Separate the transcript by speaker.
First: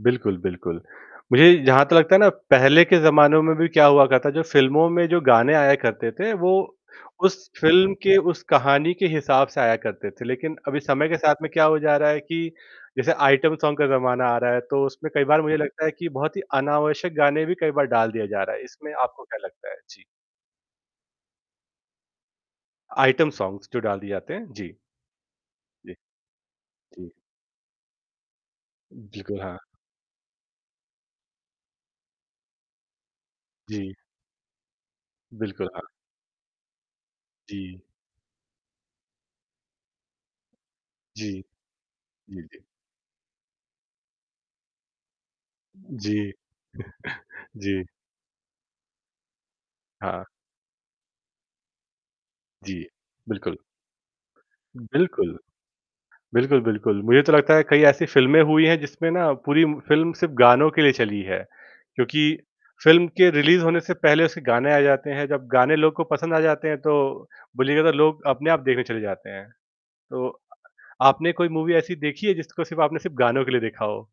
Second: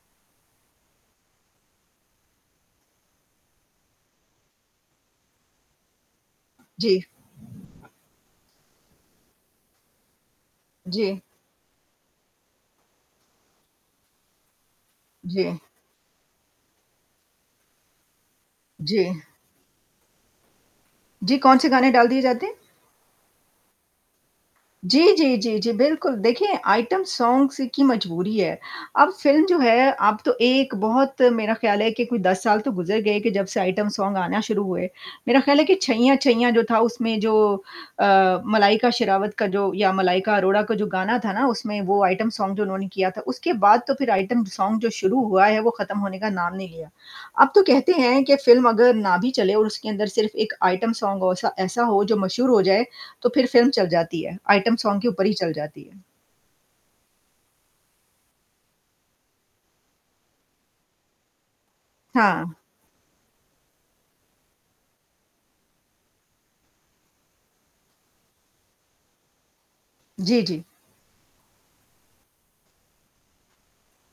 Speaker 1: बिल्कुल, बिल्कुल। मुझे जहाँ तक लगता है ना, पहले के ज़माने में भी क्या हुआ करता था, जो फ़िल्मों में जो गाने आया करते थे, वो
Speaker 2: जी।
Speaker 1: उस फ़िल्म के, उस कहानी के हिसाब से आया करते थे। लेकिन अभी समय के
Speaker 2: जी।
Speaker 1: साथ में क्या हो जा रहा है कि जैसे आइटम सॉन्ग का ज़माना आ रहा है, तो उसमें कई बार मुझे
Speaker 2: जी।
Speaker 1: लगता है कि बहुत ही अनावश्यक गाने भी कई बार डाल दिया जा रहा है। इसमें
Speaker 2: जी।
Speaker 1: आपको क्या लगता है? जी।
Speaker 2: जी, कौन से गाने डाल दिए जाते हैं?
Speaker 1: आइटम सॉन्ग्स जो डाल दिए जाते हैं, जी।
Speaker 2: जी, जी, जी, जी,
Speaker 1: जी।
Speaker 2: बिल्कुल, देखिए, आइटम
Speaker 1: जी।
Speaker 2: सॉन्ग्स की मजबूरी है। अब
Speaker 1: बिल्कुल,
Speaker 2: फ़िल्म
Speaker 1: हाँ।
Speaker 2: जो है, अब तो एक बहुत मेरा ख़याल है कि कोई 10 साल तो गुज़र गए कि जब से आइटम
Speaker 1: जी।
Speaker 2: सॉन्ग आना शुरू हुए। मेरा ख़याल है
Speaker 1: बिल्कुल,
Speaker 2: कि
Speaker 1: हाँ।
Speaker 2: छैंया-छैंया जो था, उसमें जो
Speaker 1: जी।
Speaker 2: अ, मलाइका शेरावत का जो, या मलाइका अरोड़ा का जो गाना था
Speaker 1: जी।
Speaker 2: ना, उसमें वो आइटम
Speaker 1: जी,
Speaker 2: सॉन्ग
Speaker 1: जी।
Speaker 2: जो उन्होंने किया था, उसके बाद तो फिर आइटम सॉन्ग जो शुरू हुआ है, वो ख़त्म होने का
Speaker 1: जी।
Speaker 2: नाम नहीं लिया। अब तो
Speaker 1: जी।
Speaker 2: कहते हैं कि फ़िल्म अगर ना भी चले, और उसके अंदर
Speaker 1: हाँ।
Speaker 2: सिर्फ़ एक आइटम सॉन्ग हो, ऐसा ऐसा हो, जो मशहूर हो जाए,
Speaker 1: जी।
Speaker 2: तो फिर
Speaker 1: बिल्कुल।
Speaker 2: फ़िल्म चल जाती है। आइटम सॉन्ग के ऊपर ही
Speaker 1: बिल्कुल।
Speaker 2: चल जाती है।
Speaker 1: बिल्कुल, बिल्कुल, मुझे तो लगता है, कई ऐसी फिल्में हुई हैं, जिसमें ना पूरी फिल्म सिर्फ़ गानों के लिए चली है। क्योंकि
Speaker 2: हाँ।
Speaker 1: फ़िल्म के रिलीज़ होने से पहले उसके गाने आ जाते हैं। जब गाने लोग को पसंद आ जाते हैं, तो बोलिएगा लोग अपने आप देखने चले जाते हैं। तो
Speaker 2: जी, जी।
Speaker 1: अ-आपने कोई मूवी ऐसी देखी है, जिसको सिर्फ़ आपने सिर्फ़ गानों के लिए देखा हो?